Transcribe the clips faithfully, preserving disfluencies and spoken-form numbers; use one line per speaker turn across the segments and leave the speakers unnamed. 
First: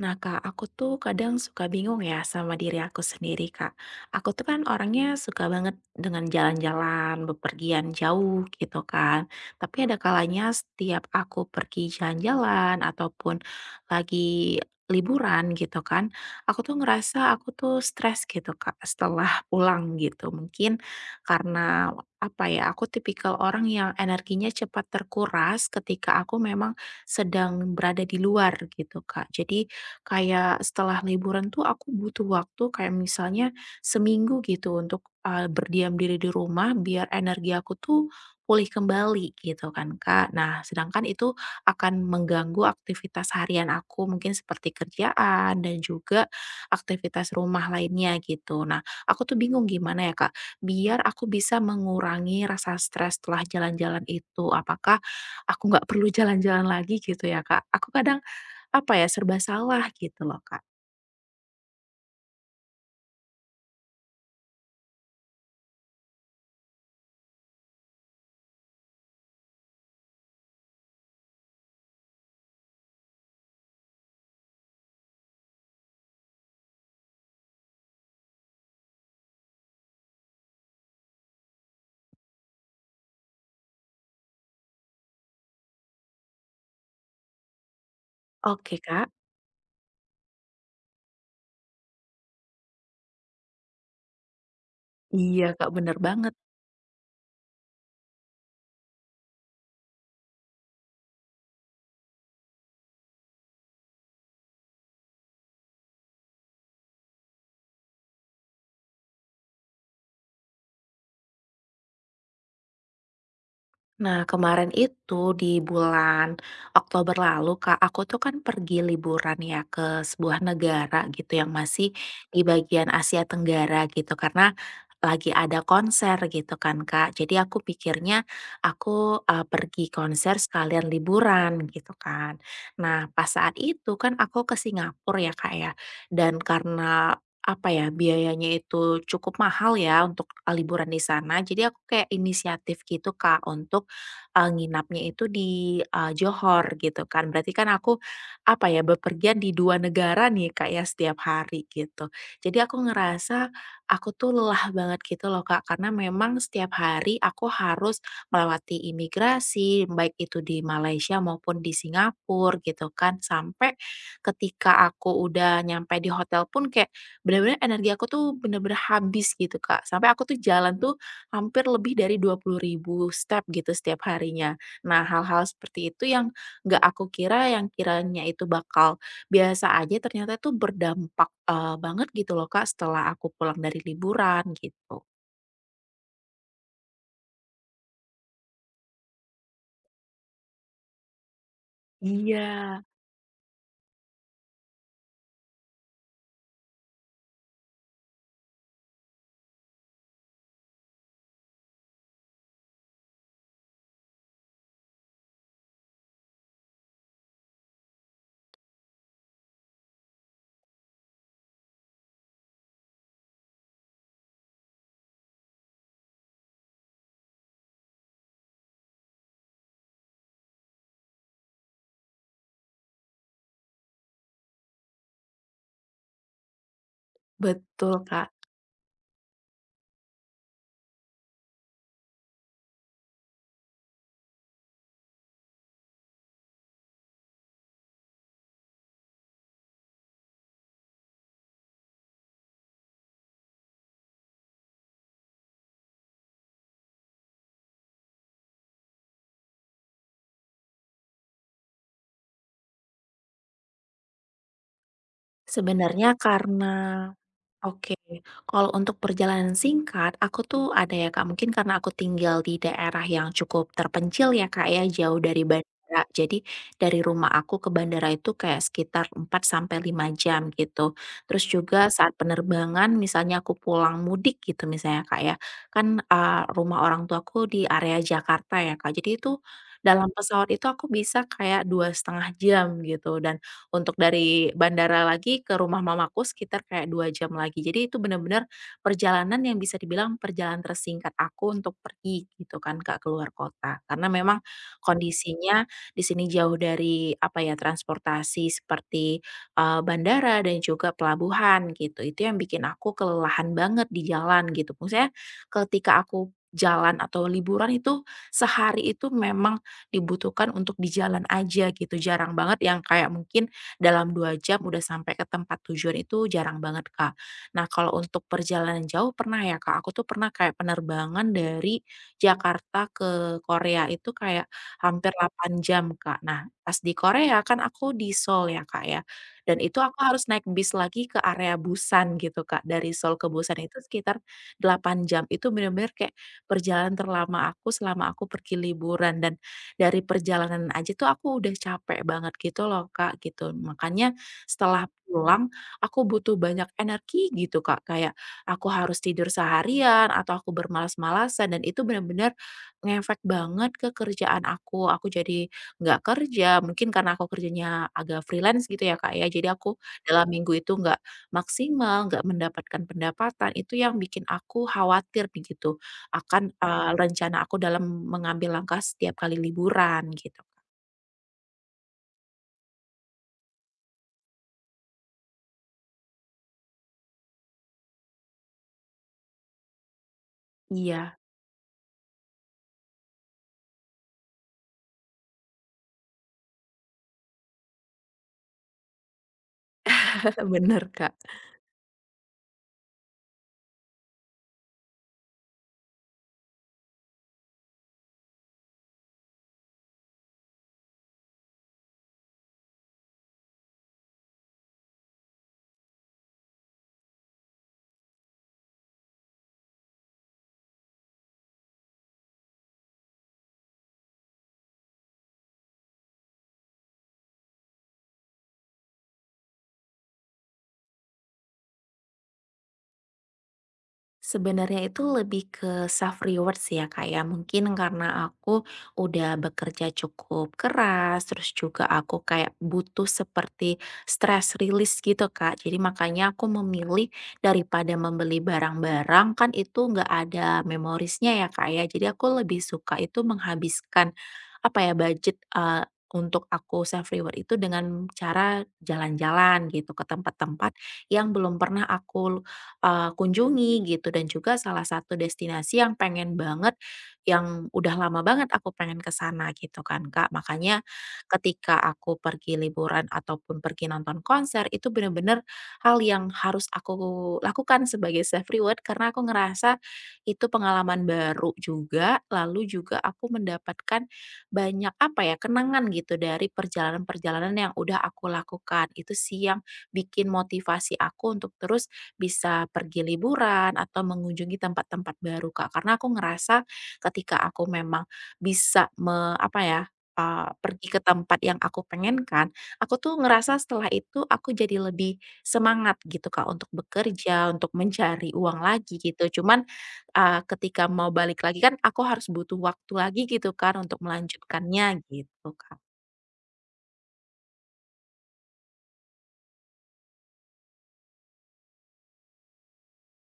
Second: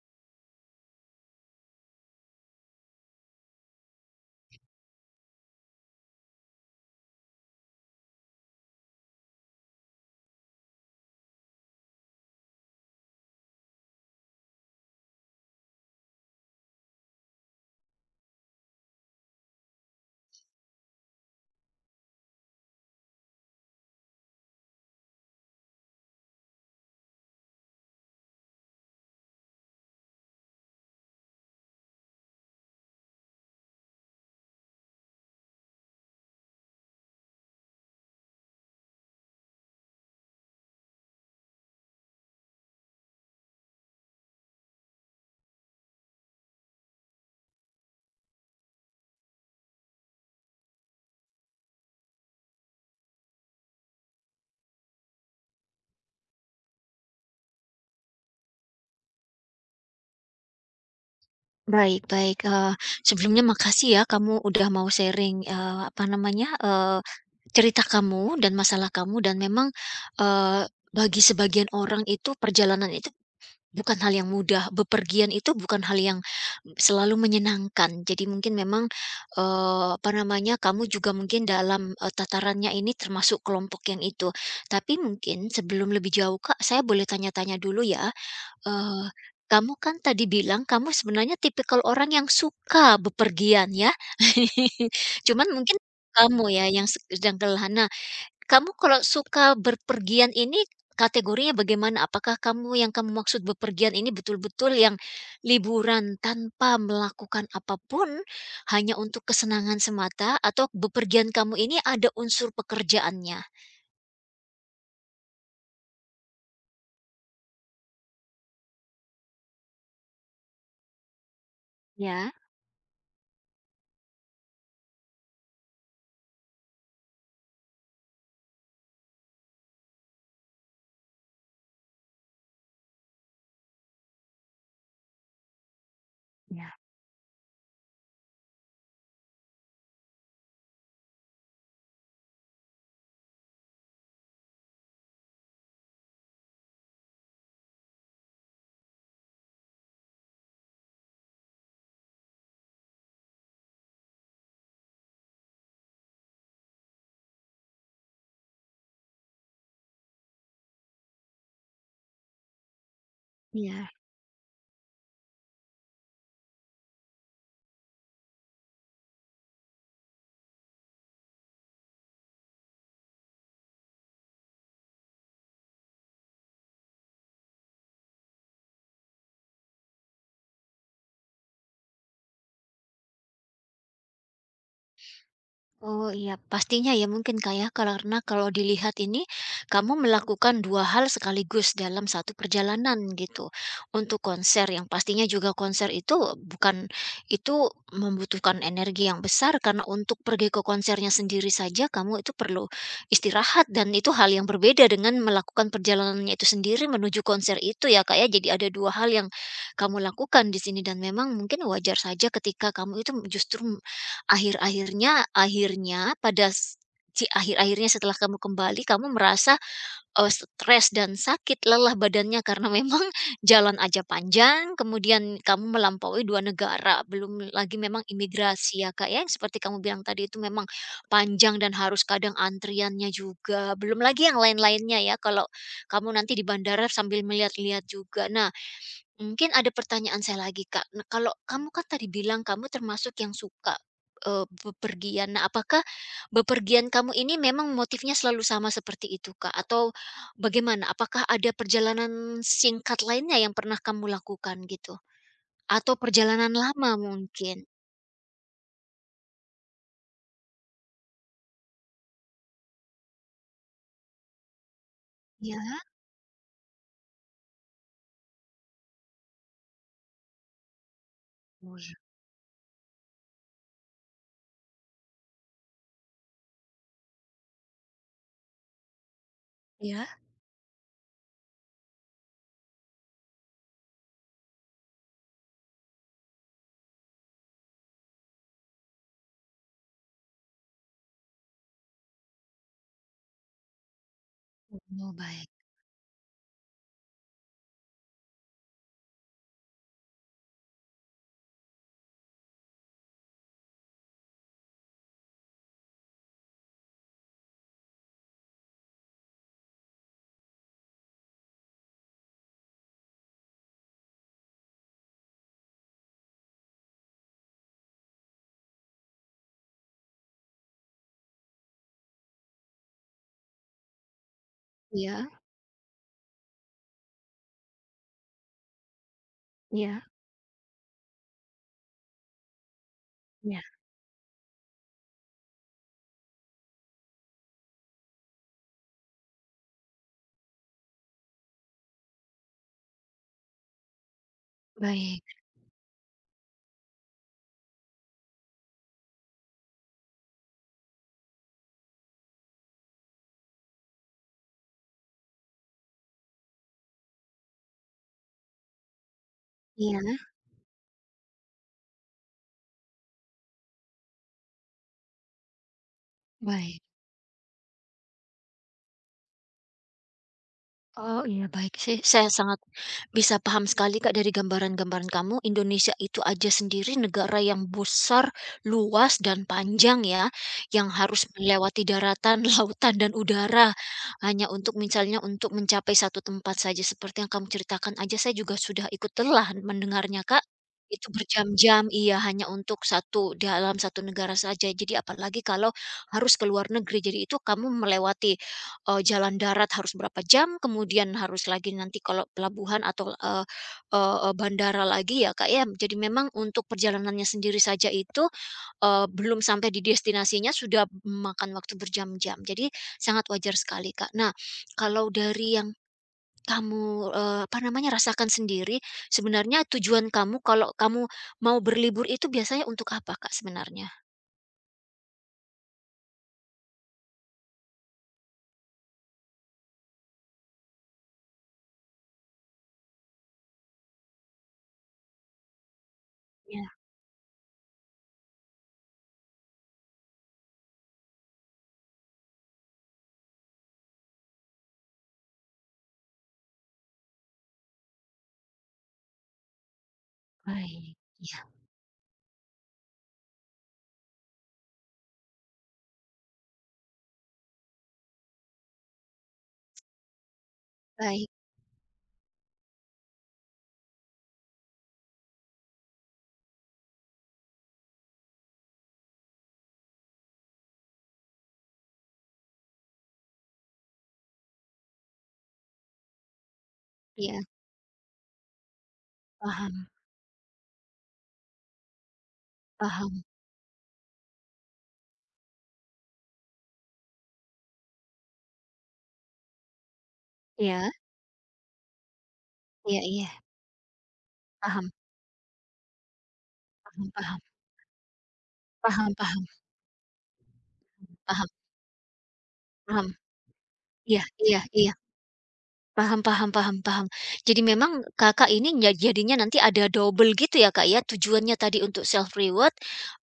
Nah, Kak, aku tuh kadang suka bingung ya sama diri aku sendiri, Kak. Aku tuh kan orangnya suka banget dengan jalan-jalan, bepergian jauh gitu kan. Tapi ada kalanya setiap aku pergi jalan-jalan ataupun lagi liburan gitu kan, aku tuh ngerasa aku tuh stres gitu, Kak, setelah pulang gitu. Mungkin karena apa ya, aku tipikal orang yang energinya cepat terkuras ketika aku memang sedang berada di luar gitu, Kak. Jadi kayak setelah liburan tuh aku butuh waktu kayak misalnya seminggu gitu untuk, eee, berdiam diri di rumah biar energi aku tuh pulih kembali gitu kan, Kak. Nah, sedangkan itu akan mengganggu aktivitas harian aku mungkin seperti kerjaan dan juga aktivitas rumah lainnya gitu. Nah, aku tuh bingung gimana ya, Kak, biar aku bisa mengurangi rasa stres setelah jalan-jalan itu. Apakah aku nggak perlu jalan-jalan lagi gitu ya, Kak? Aku kadang apa ya, serba salah gitu loh, Kak.
Baik baik, eee, sebelumnya makasih ya kamu udah mau sharing, eee, apa namanya, eee, cerita kamu dan masalah kamu dan memang, eee, bagi sebagian orang itu perjalanan itu bukan hal yang mudah, bepergian itu bukan hal yang selalu menyenangkan. Jadi mungkin memang, eee, apa namanya, kamu juga mungkin dalam, eee, tatarannya ini termasuk kelompok yang itu. Tapi mungkin sebelum lebih jauh, Kak, saya boleh tanya-tanya dulu ya?
Oke,
Eee,
Kak.
Kamu kan tadi bilang kamu sebenarnya tipikal orang yang suka bepergian ya. Cuman
Iya, Kak,
mungkin
bener banget.
kamu ya yang sedang kelana. Kamu kalau suka berpergian ini kategorinya bagaimana? Apakah kamu yang kamu maksud bepergian ini betul-betul yang liburan tanpa melakukan apapun hanya untuk kesenangan semata? Atau bepergian kamu ini ada unsur pekerjaannya?
Nah, kemarin itu di bulan Oktober lalu, Kak, aku tuh kan pergi liburan ya ke sebuah negara gitu yang masih
Ya.
di bagian Asia Tenggara gitu karena lagi ada konser gitu kan, Kak. Jadi aku pikirnya aku eh, pergi konser sekalian liburan gitu kan. Nah, pas saat itu kan aku ke Singapura ya, Kak ya. Dan
Iya.
karena apa ya, biayanya itu cukup mahal ya untuk eh, liburan di sana. Jadi aku kayak inisiatif gitu, Kak, untuk eee, nginapnya itu di, eee, Johor gitu kan. Berarti kan aku, apa ya, bepergian di dua negara nih, Kak ya, setiap hari gitu. Jadi aku ngerasa aku tuh lelah banget gitu loh, Kak, karena memang setiap hari aku harus melewati imigrasi, baik itu di Malaysia maupun di Singapura gitu kan. Sampai
Iya.
ketika aku udah nyampe di hotel pun kayak bener-bener energi aku tuh bener-bener habis gitu, Kak. Sampai aku tuh jalan tuh hampir lebih dari dua puluh ribu step gitu setiap harinya. Nah, hal-hal seperti itu yang nggak aku kira, yang kiranya itu bakal biasa aja, ternyata itu berdampak, eee, banget gitu loh, Kak, setelah aku pulang dari liburan gitu.
Oh iya, pastinya ya mungkin Kak ya, karena kalau dilihat ini kamu melakukan dua hal sekaligus dalam satu
Iya,
perjalanan gitu. Untuk konser yang pastinya juga konser itu bukan itu membutuhkan energi yang besar karena untuk pergi ke konsernya sendiri saja kamu itu perlu istirahat dan itu hal yang berbeda dengan melakukan perjalanannya itu sendiri menuju konser itu ya Kak ya. Jadi ada dua hal yang kamu lakukan di sini dan memang mungkin wajar saja ketika kamu itu justru Akhir-akhirnya akhirnya pada s si akhir-akhirnya setelah kamu kembali, kamu merasa, eee, stres dan sakit, lelah badannya karena memang jalan aja panjang, kemudian kamu melampaui dua negara, belum lagi
betul,
memang
Kak.
imigrasi ya, Kak, ya, yang seperti kamu bilang tadi itu memang panjang dan harus kadang antriannya juga, belum lagi yang lain-lainnya ya, kalau kamu nanti di bandara sambil melihat-lihat juga. Nah Mungkin ada pertanyaan saya lagi, Kak. Nah, kalau kamu kan tadi bilang kamu termasuk yang suka, eee, bepergian. Nah, apakah bepergian kamu ini memang motifnya selalu sama seperti itu, Kak? Atau bagaimana? Apakah ada perjalanan singkat lainnya yang pernah kamu lakukan gitu? Atau
Sebenarnya
perjalanan
karena
lama mungkin?
oke, kalau untuk perjalanan singkat, aku tuh ada ya, Kak, mungkin karena aku tinggal di daerah yang cukup terpencil ya, Kak ya, jauh dari
Ya.
bandara. Jadi dari rumah aku ke bandara itu kayak sekitar empat sampai lima jam gitu. Terus juga
Ya.
saat penerbangan misalnya aku pulang mudik gitu misalnya, Kak ya. Kan uh, rumah orang tuaku di area Jakarta ya, Kak. Jadi itu
Iya.
dalam pesawat itu aku bisa kayak dua setengah jam gitu dan untuk dari bandara lagi ke rumah mamaku sekitar kayak dua jam lagi. Jadi itu benar-benar perjalanan yang bisa dibilang perjalanan tersingkat aku untuk pergi gitu kan, Kak, keluar kota. Karena memang
Oh, baik.
kondisinya di sini jauh dari apa ya, transportasi seperti, eee, bandara dan juga pelabuhan gitu. Itu yang bikin aku kelelahan banget di jalan gitu. Maksudnya ketika aku jalan atau liburan itu sehari itu memang dibutuhkan untuk di jalan aja gitu. Jarang banget yang kayak mungkin dalam dua jam udah sampai ke tempat tujuan itu jarang banget, Kak. Nah, kalau untuk perjalanan jauh pernah ya, Kak, aku tuh pernah kayak penerbangan dari Jakarta ke Korea itu kayak hampir
Ya.
delapan jam, Kak. Nah, pas di Korea kan aku di Seoul ya, Kak, ya, dan itu aku
Ya.
harus naik bis lagi ke area Busan gitu, Kak. Dari Seoul ke Busan
Ya.
itu sekitar delapan jam, itu bener-bener kayak perjalanan terlama aku selama aku pergi liburan dan dari perjalanan aja tuh aku udah capek banget gitu loh, Kak, gitu. Makanya setelah
Baik.
pulang aku butuh banyak energi gitu, Kak, kayak aku harus tidur seharian atau aku bermalas-malasan dan itu benar-benar ngefek banget ke kerjaan aku. Aku jadi nggak kerja, mungkin karena aku kerjanya agak freelance gitu ya, Kak, ya. Jadi aku
Ya.
dalam minggu itu nggak maksimal, nggak mendapatkan pendapatan, itu yang bikin aku khawatir nih gitu. Akan,
Baik.
eee, rencana aku dalam mengambil langkah setiap kali liburan gitu.
Oh, iya baik sih. Saya sangat bisa paham sekali Kak dari gambaran-gambaran kamu. Indonesia itu aja sendiri negara yang besar, luas dan panjang ya, yang
Iya,
harus melewati daratan, lautan dan udara hanya untuk misalnya untuk mencapai satu tempat saja seperti yang kamu ceritakan aja saya juga sudah ikut telah mendengarnya Kak.
bener,
Itu
Kak.
berjam-jam, iya hanya untuk satu dalam satu negara saja. Jadi apalagi kalau harus ke luar negeri. Jadi itu kamu melewati Eee, jalan darat harus berapa jam, kemudian harus lagi nanti kalau pelabuhan atau, eee eee eee, bandara lagi ya, Kak, ya. Jadi memang untuk perjalanannya sendiri saja itu, eee, belum sampai di destinasinya sudah memakan waktu berjam-jam. Jadi sangat wajar sekali, Kak. Nah, kalau dari yang kamu, eee, apa namanya, rasakan sendiri, sebenarnya tujuan kamu kalau kamu mau berlibur itu biasanya untuk apa, Kak, sebenarnya?
Sebenarnya itu lebih ke self reward sih ya, Kak ya. Mungkin karena aku udah bekerja cukup keras, terus juga aku kayak butuh seperti stress release gitu, Kak. Jadi makanya aku
Ya,
memilih daripada membeli barang-barang kan itu nggak ada memorisnya ya, Kak ya. Jadi aku lebih suka itu menghabiskan apa ya budget eh, untuk aku self reward itu dengan cara jalan-jalan gitu ke tempat-tempat
baik.
yang
Ya
belum pernah aku eee, kunjungi gitu dan juga salah satu destinasi yang pengen banget, yang udah lama banget aku pengen ke sana gitu kan, Kak. Makanya
baik.
ketika aku pergi liburan ataupun pergi nonton konser itu bener-bener hal yang harus aku lakukan sebagai self reward karena aku ngerasa itu pengalaman baru juga, lalu juga aku mendapatkan banyak apa ya, kenangan gitu dari
Ya
perjalanan-perjalanan yang udah aku lakukan. Itu sih yang
paham
bikin motivasi aku untuk terus bisa pergi
paham.
liburan atau mengunjungi tempat-tempat baru, Kak. Karena aku ngerasa ketika aku memang bisa me apa ya, eee, pergi
Ya,
ke tempat yang aku pengenkan, aku
ya,
tuh
iya,
ngerasa setelah itu aku jadi
paham.
lebih semangat gitu, Kak, untuk
Mmm, paham
bekerja, untuk mencari uang lagi
paham
gitu.
paham
Cuman, eee, ketika mau balik
paham
lagi kan aku harus butuh waktu
paham.
lagi gitu kan untuk
Iya iya iya.
melanjutkannya gitu, Kak.
Paham paham paham paham. Jadi memang Kakak ini ya jadinya nanti ada double gitu ya, Kak, ya? Tujuannya tadi untuk self reward,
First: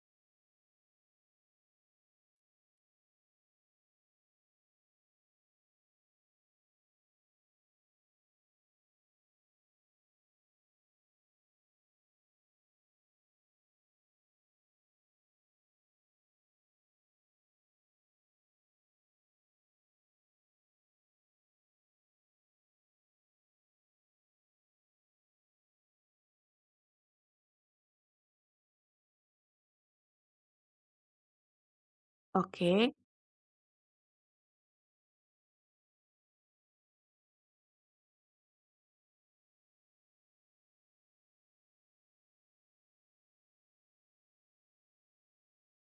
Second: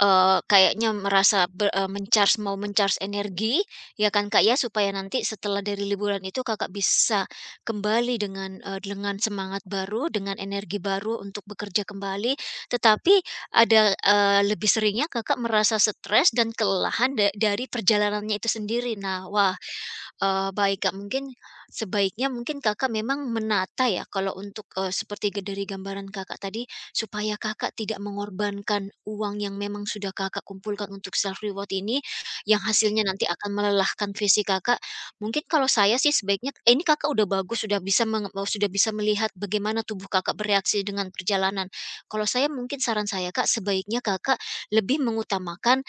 eee, kayaknya merasa ber eee, men mau men-charge energi, ya kan, Kak, ya? Supaya nanti setelah dari liburan itu Kakak bisa kembali dengan, eee, dengan semangat baru, dengan energi baru untuk bekerja kembali. Tetapi ada, eee, lebih seringnya Kakak merasa stres dan kelelahan da dari perjalanannya itu sendiri. Nah, wah. Eee, baik, Kak, mungkin sebaiknya mungkin Kakak memang menata ya kalau untuk, eee, seperti ge dari gambaran Kakak tadi, supaya Kakak tidak mengorbankan uang yang memang sudah Kakak kumpulkan untuk self reward ini, yang
Oke.
hasilnya nanti akan melelahkan fisik Kakak. Mungkin kalau saya sih sebaiknya eh, ini Kakak udah bagus, sudah bisa menge eee, sudah bisa melihat bagaimana tubuh Kakak bereaksi dengan perjalanan. Kalau saya mungkin saran saya, Kak, sebaiknya Kakak lebih mengutamakan,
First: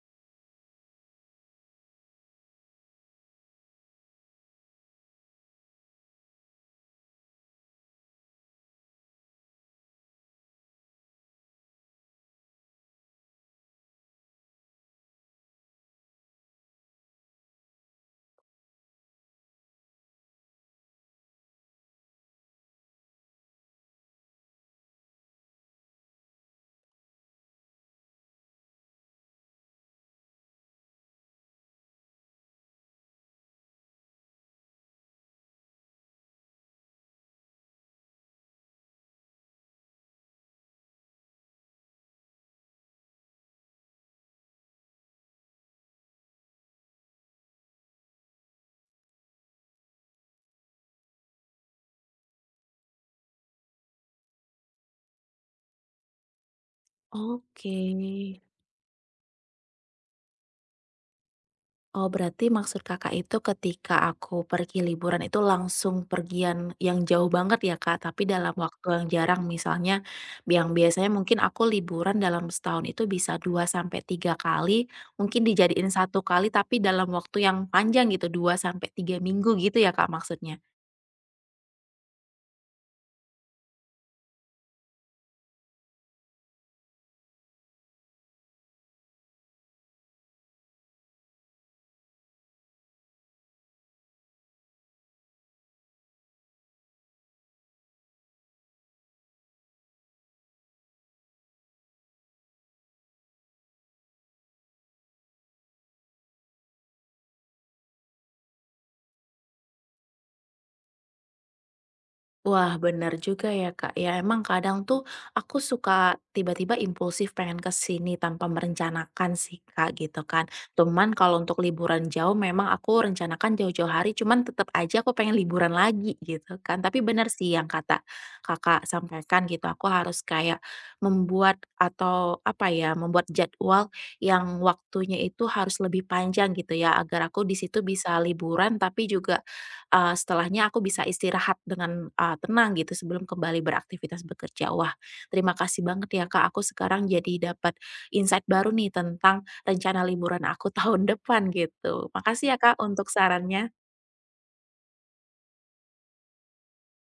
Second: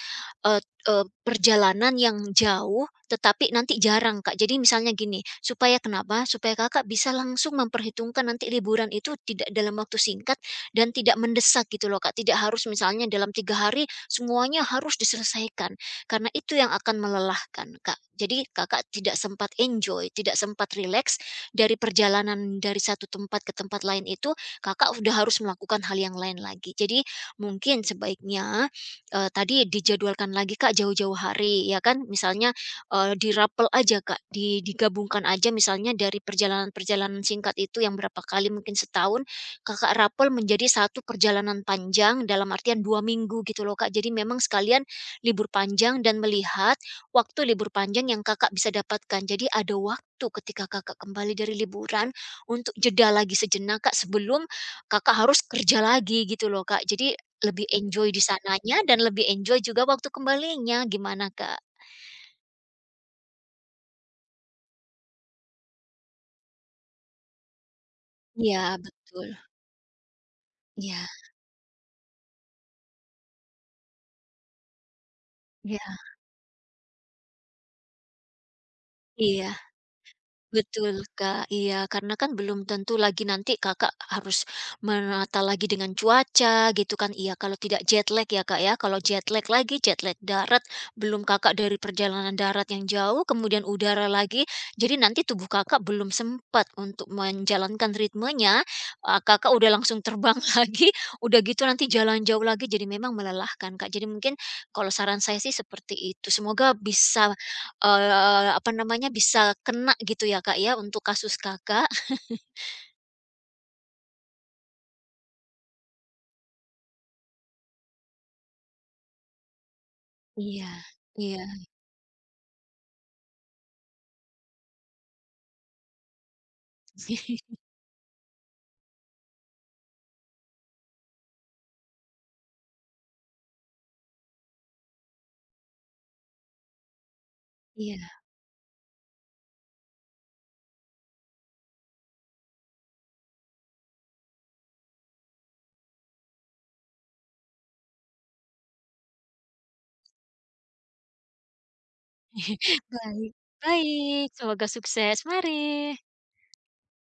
eee eee, perjalanan yang jauh tetapi nanti jarang, Kak. Jadi misalnya gini, supaya kenapa? Supaya Kakak bisa langsung memperhitungkan nanti liburan itu tidak dalam waktu singkat dan tidak mendesak gitu loh, Kak. Tidak harus misalnya dalam tiga hari semuanya harus diselesaikan. Karena itu yang akan melelahkan, Kak. Jadi Kakak tidak sempat enjoy, tidak sempat relax dari perjalanan dari satu tempat ke tempat lain itu, Kakak udah harus melakukan hal yang lain lagi. Jadi mungkin sebaiknya, eee, tadi dijadwalkan lagi, Kak, jauh-jauh hari ya kan. Misalnya Eee, dirapel aja Kak, di digabungkan aja misalnya dari perjalanan-perjalanan singkat itu yang berapa kali mungkin setahun, Kakak rapel menjadi satu perjalanan panjang dalam artian dua minggu gitu loh Kak. Jadi memang sekalian libur panjang dan melihat waktu libur panjang yang Kakak bisa dapatkan. Jadi ada waktu ketika Kakak kembali dari liburan untuk jeda lagi sejenak Kak, sebelum Kakak harus kerja lagi gitu loh Kak. Jadi lebih
Oke.
enjoy di sananya dan lebih enjoy juga waktu kembalinya, gimana Kak?
Oh, berarti maksud Kakak itu ketika aku pergi liburan itu langsung pergian yang jauh banget ya, Kak, tapi dalam
Iya
waktu yang
betul.
jarang. Misalnya yang
Iya
biasanya mungkin aku liburan dalam setahun itu bisa dua sampai tiga kali, mungkin dijadiin
iya
satu kali tapi dalam waktu yang panjang gitu, dua sampai tiga
iya,
minggu gitu ya, Kak, maksudnya?
betul, Kak, iya, karena kan belum tentu lagi nanti Kakak harus menata lagi dengan cuaca gitu kan. Iya, kalau tidak jet lag ya, Kak, ya. Kalau jet lag lagi, jet lag darat, belum Kakak dari perjalanan darat yang jauh, kemudian udara lagi. Jadi nanti tubuh Kakak belum sempat untuk menjalankan ritmenya, eee, Kakak udah langsung terbang lagi, udah gitu nanti jalan jauh lagi, jadi memang melelahkan, Kak. Jadi mungkin kalau saran saya sih seperti itu, semoga bisa Eee, apa namanya, bisa kena gitu ya, Kak, ya, untuk kasus Kakak.
Wah, benar juga ya, Kak. Ya, emang kadang tuh aku suka tiba-tiba impulsif pengen ke sini tanpa merencanakan sih, Kak, gitu kan.
Iya
Cuman
iya
kalau untuk liburan jauh memang aku rencanakan jauh-jauh hari, cuman tetap aja aku pengen liburan lagi gitu kan. Tapi benar sih yang kata Kakak sampaikan gitu, aku harus kayak membuat atau apa ya, membuat jadwal yang waktunya itu harus lebih panjang gitu ya, agar aku di situ
iya.
bisa liburan tapi juga eee, setelahnya aku bisa istirahat dengan, eee, tenang gitu sebelum kembali beraktivitas bekerja. Wah, terima kasih banget ya, Kak, aku sekarang jadi dapat insight baru nih tentang rencana liburan aku tahun depan gitu. Makasih ya, Kak, untuk
Baik
sarannya.
baik, semoga sukses, mari.